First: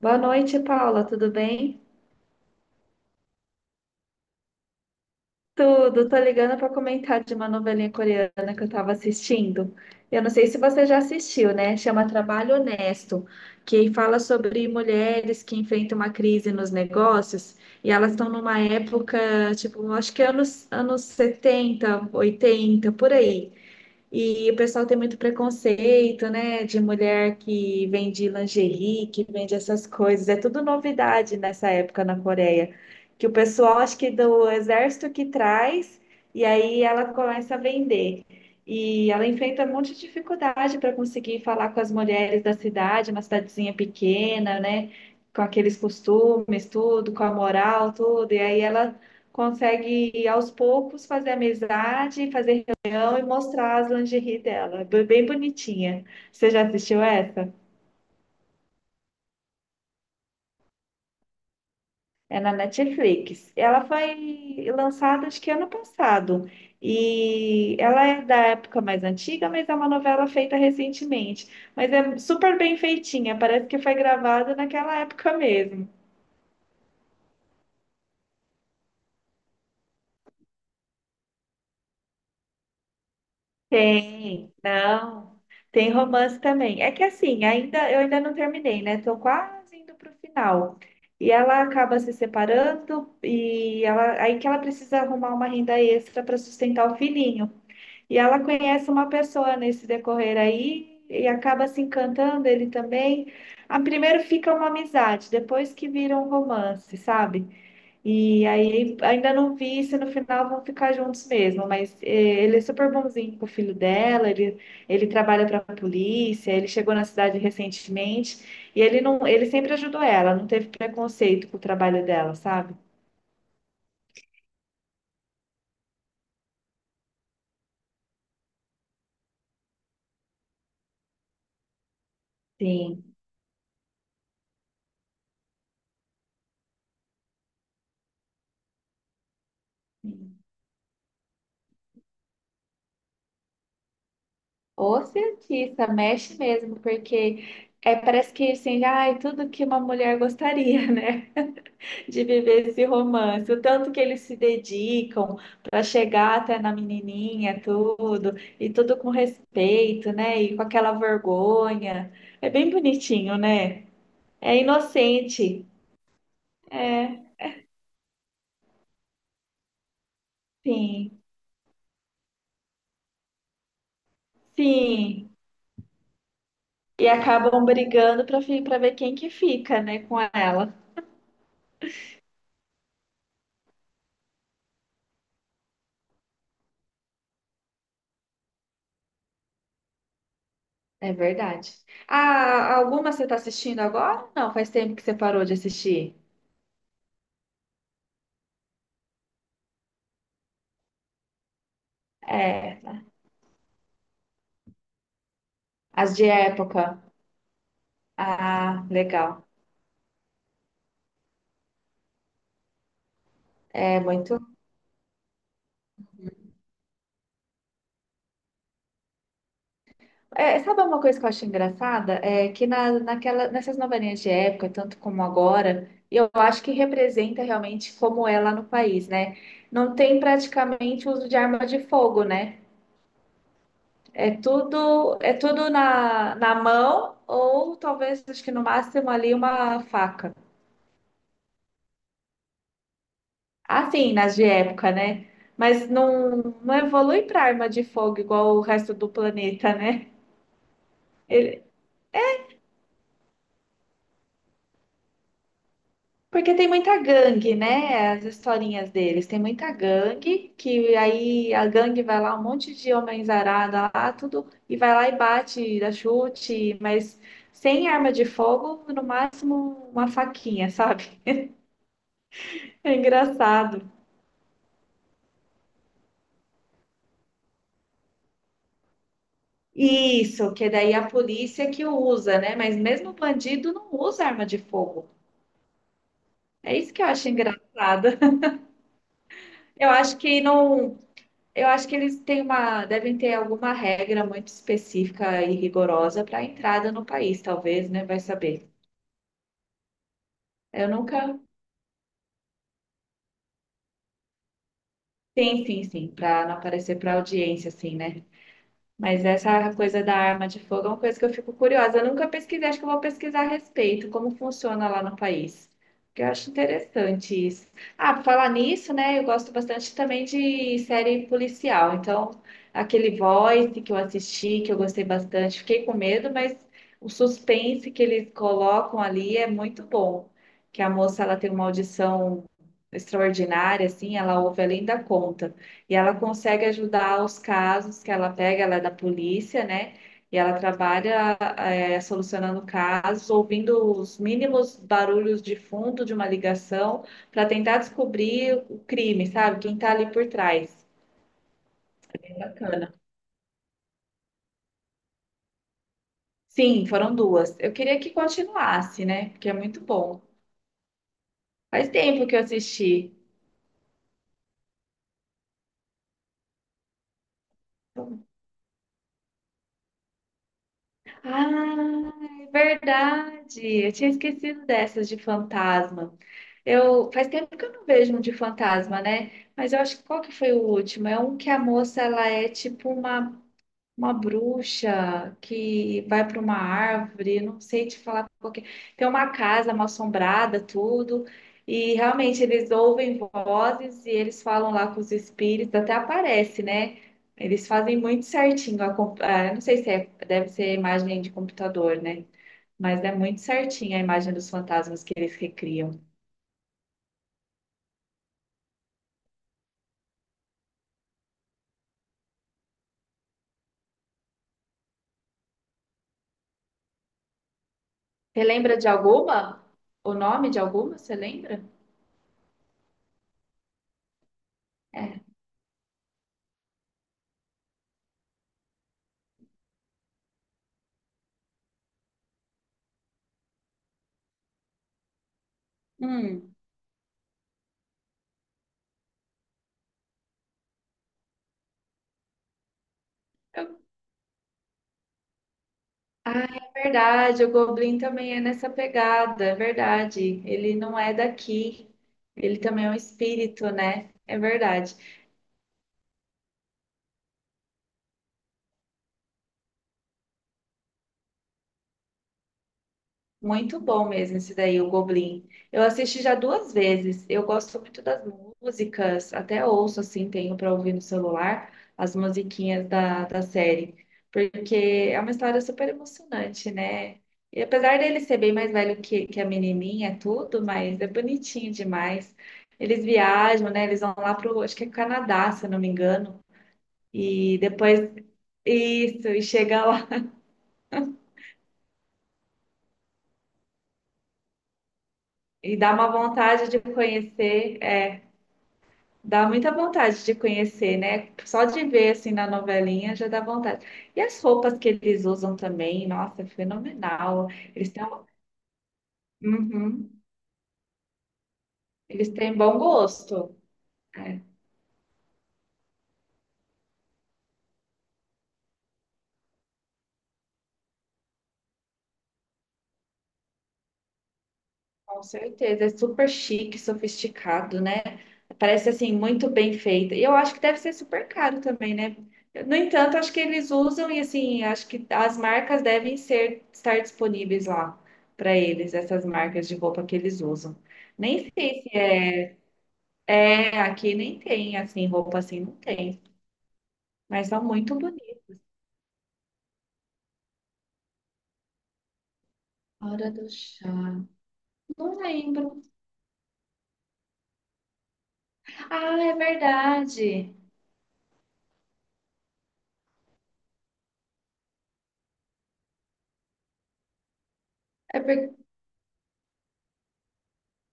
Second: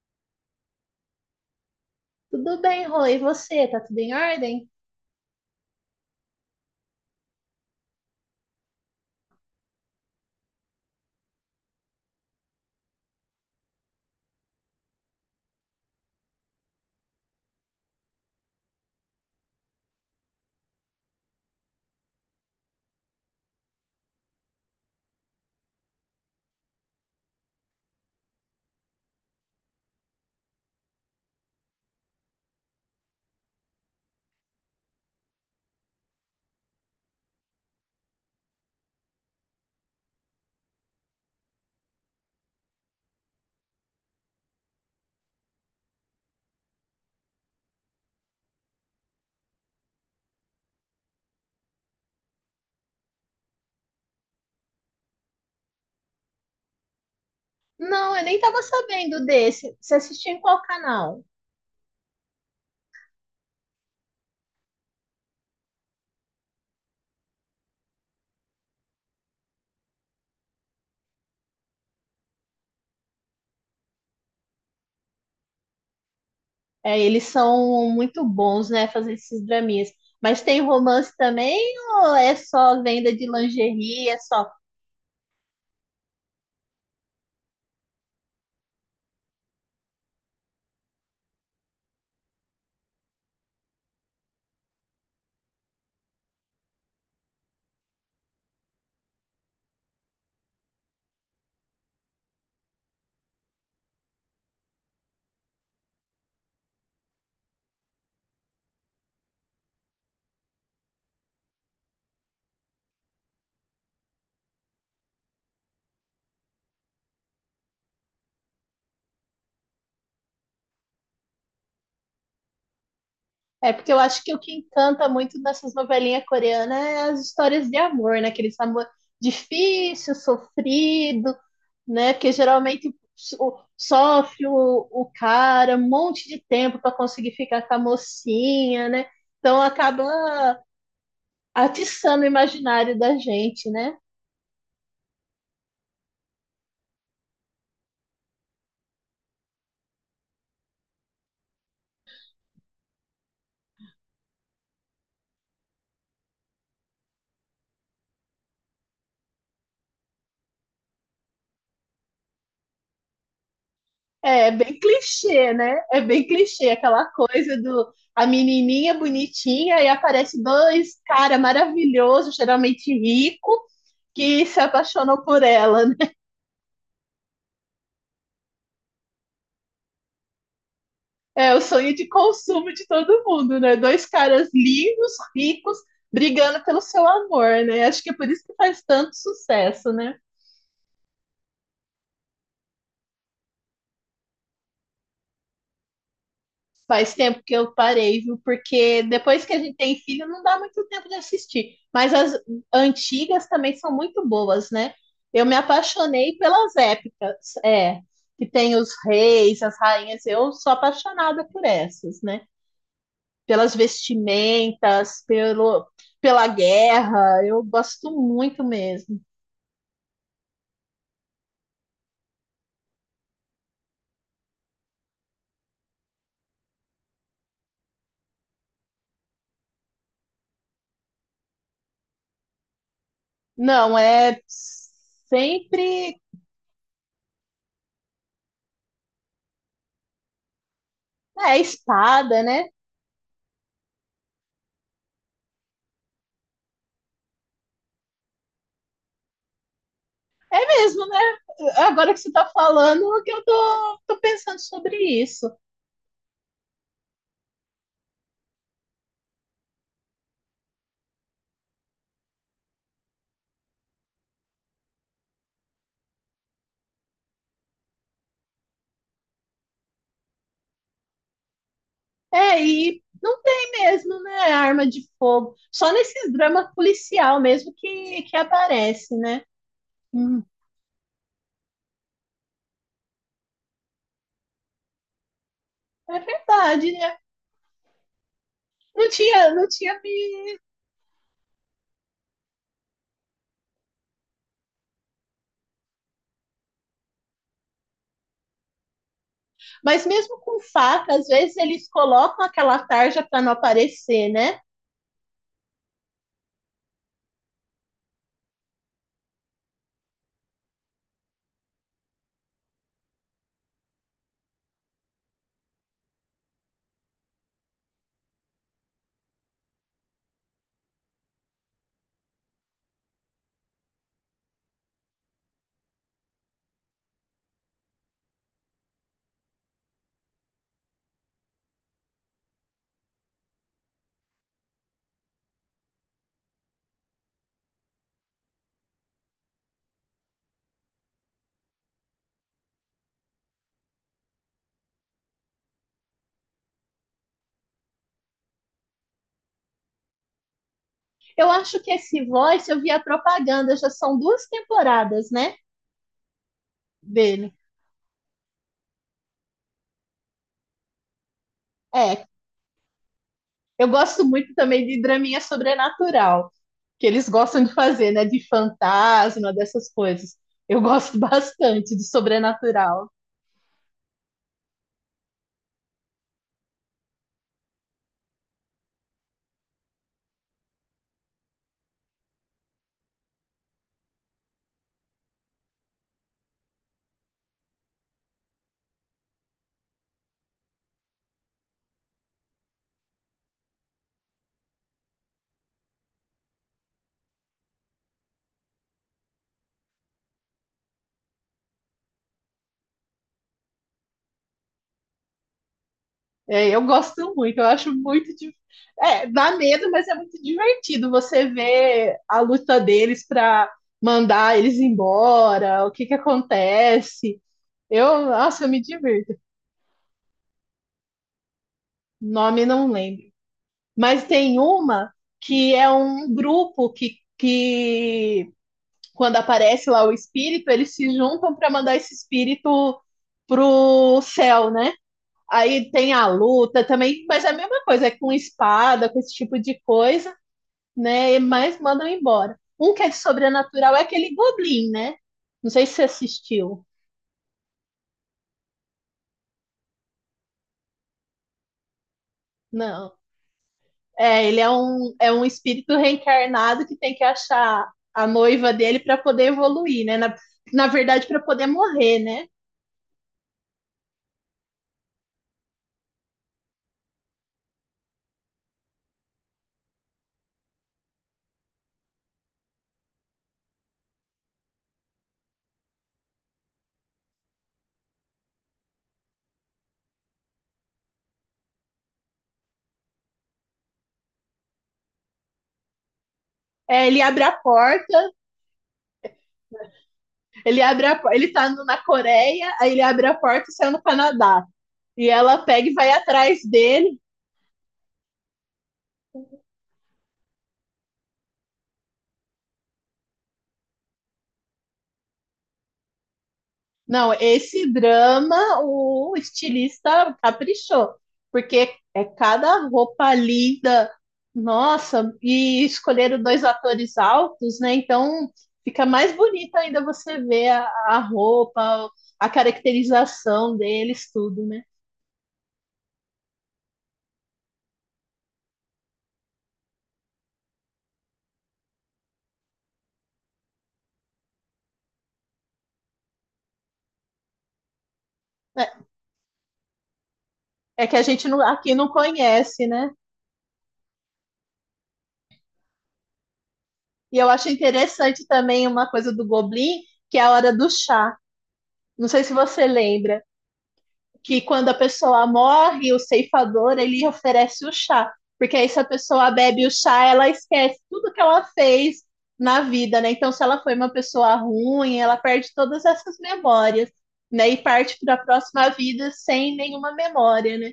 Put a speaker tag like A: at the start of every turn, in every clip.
A: Boa noite, Paula, tudo bem?
B: Tudo bem, Rô, e você? Tá tudo em ordem?
A: Tudo, tô ligando para comentar de uma novelinha coreana que eu estava assistindo. Eu não sei se você já assistiu, né? Chama Trabalho Honesto, que fala sobre mulheres que enfrentam uma crise nos negócios e elas estão numa época, tipo, acho que anos 70, 80, por aí. E o pessoal tem muito preconceito, né? De mulher que vende lingerie, que vende essas coisas. É tudo novidade nessa época na Coreia. Que o pessoal, acho que do exército que traz, e aí ela começa a vender. E ela enfrenta um monte de dificuldade para conseguir falar com as mulheres da cidade, uma cidadezinha pequena, né? Com aqueles costumes, tudo, com a moral, tudo. E aí ela consegue, aos poucos, fazer amizade, fazer e mostrar as lingerie dela. Bem bonitinha. Você já assistiu essa?
B: Não, eu nem tava sabendo desse. Você assistiu em qual canal?
A: É na Netflix. Ela foi lançada acho que ano passado. E ela é da época mais antiga, mas é uma novela feita recentemente. Mas é super bem feitinha, parece que foi gravada naquela época mesmo.
B: É, eles são muito bons, né, fazer esses draminhas. Mas tem romance também ou é só venda de lingerie, é só...
A: Tem, não. Tem romance também. É que assim, ainda eu ainda não terminei, né? Tô quase indo pro final. E ela acaba se separando e ela aí que ela precisa arrumar uma renda extra para sustentar o filhinho. E ela conhece uma pessoa nesse decorrer aí e acaba se encantando ele também. A primeiro fica uma amizade, depois que vira um romance, sabe? E aí ainda não vi se no final vão ficar juntos mesmo, mas ele é super bonzinho com o filho dela, ele trabalha para a polícia, ele chegou na cidade recentemente e ele não, ele sempre ajudou ela, não teve preconceito com o trabalho dela, sabe?
B: É, porque eu acho que o que encanta muito nessas novelinhas coreanas é as histórias de amor, né? Aquele amor difícil, sofrido, né? Porque geralmente
A: Sim.
B: sofre o cara um monte de tempo para conseguir ficar com a mocinha, né? Então acaba atiçando o imaginário da gente, né?
A: O cientista, mexe mesmo, porque é, parece que assim, ai, tudo que uma mulher gostaria, né? De viver esse romance, o tanto que eles se dedicam para chegar até na menininha, tudo, e tudo com respeito, né? E com aquela vergonha. É bem bonitinho, né?
B: É, é
A: É
B: bem clichê,
A: inocente.
B: né? É bem clichê aquela
A: É,
B: coisa do a menininha bonitinha e aparece dois
A: sim,
B: cara maravilhoso, geralmente rico que se apaixonam
A: sim.
B: por ela, né?
A: E acabam brigando para ver quem que fica, né, com ela.
B: É o sonho de consumo de todo mundo, né? Dois caras lindos, ricos, brigando pelo seu amor, né? Acho que é por isso que faz tanto sucesso, né?
A: É verdade. Ah, alguma você está assistindo agora? Não, faz tempo que você parou de assistir.
B: Faz tempo que eu parei, viu? Porque depois que a gente tem filho, não dá muito tempo de assistir. Mas as
A: É,
B: antigas também são muito boas, né? Eu me
A: as de
B: apaixonei pelas
A: época.
B: épicas, é, que tem
A: Ah,
B: os
A: legal.
B: reis, as rainhas. Eu sou apaixonada por essas, né? Pelas
A: É muito.
B: vestimentas, pelo, pela guerra. Eu gosto muito mesmo.
A: É, sabe uma coisa que eu acho engraçada? É que nessas novelinhas de época, tanto como agora, eu acho que representa realmente como é lá no país, né? Não tem praticamente uso de arma de fogo, né?
B: Não,
A: É
B: é
A: tudo,
B: sempre
A: na mão, ou talvez, acho que no máximo ali, uma faca.
B: é espada, né?
A: Assim, nas de época, né? Mas não, não evolui para arma de fogo igual o resto do planeta, né?
B: É mesmo, né? Agora que você tá falando, que eu tô pensando sobre isso.
A: Porque tem muita gangue, né? As historinhas deles. Tem muita gangue, que aí a gangue vai lá, um monte de homens arada lá, tudo, e vai lá e bate, dá chute, mas sem arma de fogo, no máximo uma faquinha, sabe?
B: É,
A: É
B: e não tem
A: engraçado.
B: mesmo, né? Arma de fogo. Só nesses dramas policial mesmo que aparece, né? Hum,
A: Isso, que daí a polícia que usa, né? Mas mesmo o bandido não usa arma de fogo.
B: é
A: É
B: verdade,
A: isso que eu
B: né?
A: acho engraçado.
B: Não tinha, não
A: Eu
B: tinha
A: acho
B: me...
A: que não. Eu acho que eles têm uma, devem ter alguma regra muito específica e rigorosa para a entrada no país, talvez, né? Vai saber.
B: Mas mesmo com
A: Eu
B: faca, às
A: nunca.
B: vezes eles colocam aquela tarja para não aparecer, né?
A: Sim, sim, sim, para não aparecer para audiência, assim, né? Mas essa coisa da arma de fogo é uma coisa que eu fico curiosa. Eu nunca pesquisei, acho que eu vou pesquisar a respeito, como funciona lá no país. Porque eu acho interessante isso. Ah, por falar nisso, né? Eu gosto bastante também de série policial. Então, aquele Voice que eu assisti, que eu gostei bastante, fiquei com medo, mas o suspense que eles colocam ali é muito bom. Que a moça ela tem uma audição extraordinária, assim, ela ouve além da conta. E ela consegue ajudar os casos que ela pega, ela é da polícia, né? E ela trabalha é, solucionando casos, ouvindo os mínimos barulhos de fundo de uma ligação para tentar descobrir o crime, sabe? Quem está ali por trás.
B: Eu acho que esse
A: É
B: Voice, eu
A: bacana.
B: vi a propaganda, já são duas temporadas, né?
A: Sim, foram
B: Dele.
A: duas. Eu queria que continuasse, né? Porque é muito bom. Faz
B: É,
A: tempo que eu assisti.
B: eu gosto muito também de draminha sobrenatural, que eles gostam de fazer, né? De fantasma, dessas coisas. Eu gosto bastante de
A: Ah, é
B: sobrenatural.
A: verdade. Eu tinha esquecido dessas de fantasma. Eu faz tempo que eu não vejo um de fantasma, né? Mas eu acho que qual que foi o último? É um que a moça ela é tipo uma bruxa que vai para uma árvore, não sei te falar qual que é. Tem uma casa mal assombrada, tudo. E realmente eles ouvem vozes e eles falam lá com os espíritos, até aparece, né? Eles fazem muito certinho. Eu não sei se é, deve ser imagem de computador, né? Mas é muito certinho a imagem dos fantasmas que eles recriam.
B: É, eu gosto muito, eu acho muito. É, dá medo, mas é muito divertido você ver a luta deles para mandar eles embora, o que que acontece. Eu,
A: Você
B: nossa, eu
A: lembra
B: me
A: de
B: divirto.
A: alguma? O nome de alguma? Você lembra?
B: Nome não lembro. Mas tem uma que é um grupo que quando aparece lá o espírito, eles se juntam para mandar esse espírito pro céu, né? Aí tem a
A: Hum.
B: luta também, mas é a mesma coisa, é com espada, com esse tipo de coisa, né? Mas mandam embora. Um que é
A: eu
B: sobrenatural é aquele Goblin, né? Não sei se você
A: Ah, é
B: assistiu.
A: verdade, o Goblin também é nessa pegada, é verdade. Ele não é daqui, ele também é um
B: Não.
A: espírito, né? É
B: É, ele
A: verdade.
B: é um espírito reencarnado que tem que achar a noiva dele para poder evoluir, né? Na, na verdade, para poder morrer, né?
A: Muito bom mesmo esse daí, o Goblin. Eu assisti já duas vezes. Eu gosto muito das músicas, até ouço assim, tenho para ouvir no celular as musiquinhas da série, porque é uma história super emocionante, né? E apesar dele ser bem mais velho que a menininha, é tudo, mas é bonitinho demais. Eles viajam, né? Eles vão lá pro, acho que é Canadá, se eu não me engano,
B: É, ele abre a
A: e depois
B: porta,
A: isso, e chega lá
B: ele abre ele na Coreia, aí ele abre a porta e sai no Canadá. E ela
A: e
B: pega e
A: dá
B: vai
A: uma
B: atrás
A: vontade de
B: dele.
A: conhecer. É, Dá muita vontade de conhecer, né? Só de ver assim na novelinha já dá vontade. E as roupas que eles usam também, nossa, é
B: Não,
A: fenomenal.
B: esse
A: Eles têm, um-.
B: drama o
A: Uhum.
B: estilista caprichou, porque é
A: Eles têm bom
B: cada roupa
A: gosto.
B: linda,
A: É,
B: nossa, e escolheram dois atores altos, né? Então fica mais bonita ainda você ver a roupa, a caracterização deles, tudo, né?
A: com certeza. É super chique, sofisticado, né? Parece assim muito bem feita. E eu acho que deve ser super caro também, né? No entanto, acho que eles usam e assim, acho que as marcas devem ser estar disponíveis lá para
B: É,
A: eles, essas marcas de roupa que eles usam.
B: é que a gente
A: Nem sei.
B: aqui não conhece, né?
A: É, aqui nem tem, assim, roupa assim não tem.
B: E
A: Mas
B: eu
A: são
B: acho
A: muito bonitas.
B: interessante também uma coisa do Goblin, que é a hora do chá. Não sei se você
A: Hora
B: lembra.
A: do chá.
B: Que quando a
A: Não
B: pessoa
A: lembro.
B: morre, o ceifador ele oferece o chá, porque aí se a
A: Ah, é
B: pessoa bebe o chá, ela
A: verdade.
B: esquece tudo que ela fez na vida, né? Então, se ela foi uma pessoa ruim, ela perde todas essas memórias, né? E parte
A: É
B: para a
A: por-,
B: próxima vida sem nenhuma memória, né?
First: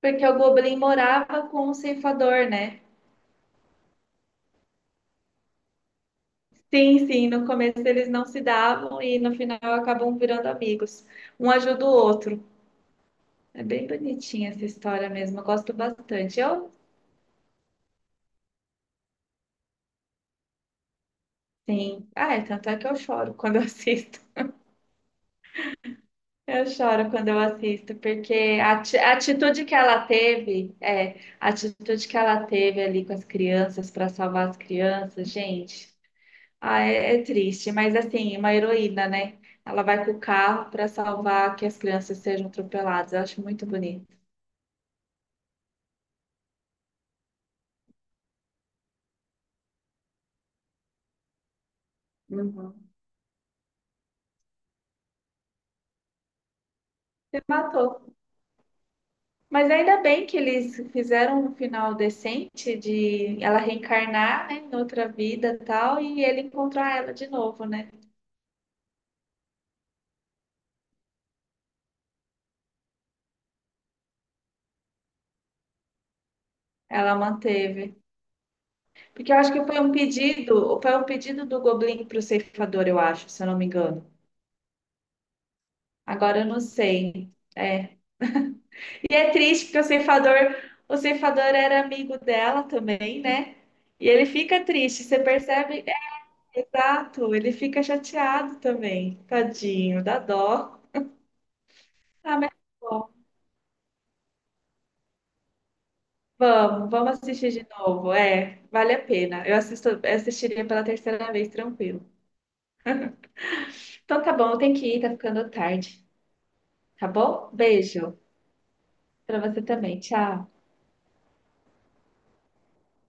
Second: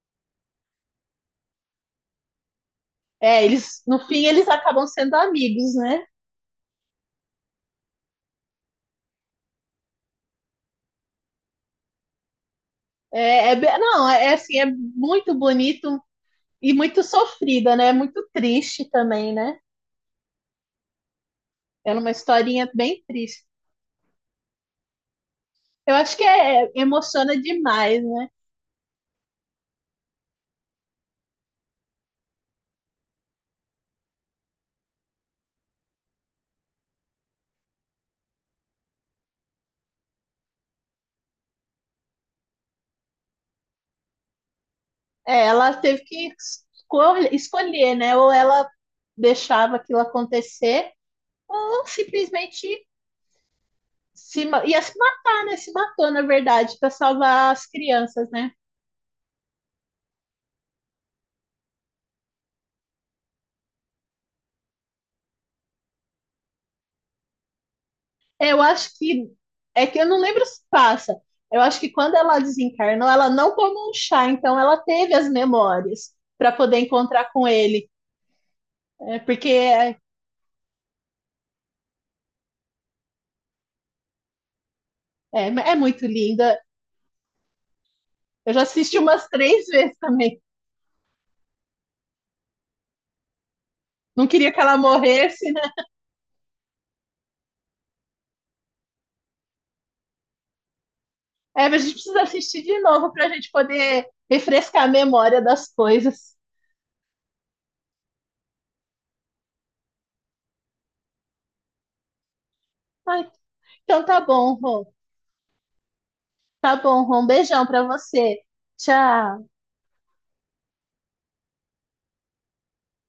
A: porque o Goblin morava com o ceifador, né?
B: É, eles, no fim, eles acabam sendo amigos, né?
A: Sim, sim. No começo eles não se davam e no final acabam virando amigos. Um ajuda o outro.
B: É,
A: É bem
B: não, é
A: bonitinha
B: assim,
A: essa
B: é
A: história
B: muito
A: mesmo. Eu gosto
B: bonito
A: bastante. Eu,
B: e muito sofrida, né? É muito triste também, né? É
A: sim.
B: uma
A: Ah, é, tanto
B: historinha
A: é que eu
B: bem
A: choro
B: triste.
A: quando eu assisto.
B: Eu acho que
A: Eu
B: é,
A: choro quando
B: emociona
A: eu assisto,
B: demais, né?
A: porque a atitude que ela teve, é, a atitude que ela teve ali com as crianças para salvar as crianças, gente, ah, é, é triste, mas assim, uma heroína, né? Ela vai com o carro para salvar que as crianças sejam atropeladas. Eu acho muito bonito.
B: É, ela teve que escolher, né? Ou ela deixava aquilo acontecer, ou simplesmente
A: Uhum.
B: se, ia se matar, né? Se matou, na verdade, para
A: Me
B: salvar as
A: matou.
B: crianças, né?
A: Mas ainda bem que eles fizeram um final decente de ela reencarnar, né, em outra vida e tal, e ele encontrar ela de novo, né?
B: É, eu acho que... É que eu não lembro se passa. Eu acho que quando ela desencarnou, ela não tomou um chá, então ela teve as memórias para poder
A: Ela
B: encontrar com ele.
A: manteve.
B: É,
A: Porque eu acho que foi um pedido, do Goblin pro ceifador, eu acho, se eu não me engano.
B: é muito
A: Agora eu
B: linda.
A: não sei. É.
B: Eu já assisti
A: E
B: umas
A: é
B: três
A: triste porque o
B: vezes também.
A: ceifador, era amigo dela também, né? E
B: Não
A: ele
B: queria que
A: fica
B: ela
A: triste, você
B: morresse, né?
A: percebe? É, exato, ele fica chateado também. Tadinho, dá dó.
B: É, mas a gente precisa
A: Ah, mas tá
B: assistir de
A: bom,
B: novo para a gente poder refrescar a memória das coisas.
A: vamos assistir de novo. É, vale a pena. Eu assisto, assistiria pela terceira vez, tranquilo.
B: Ai, então tá
A: Então tá bom,
B: bom,
A: eu tenho
B: Rô.
A: que ir, tá ficando tarde.
B: Tá bom,
A: Tá
B: Rô. Um
A: bom?
B: beijão para
A: Beijo.
B: você.
A: Para
B: Tchau.
A: você também. Tchau.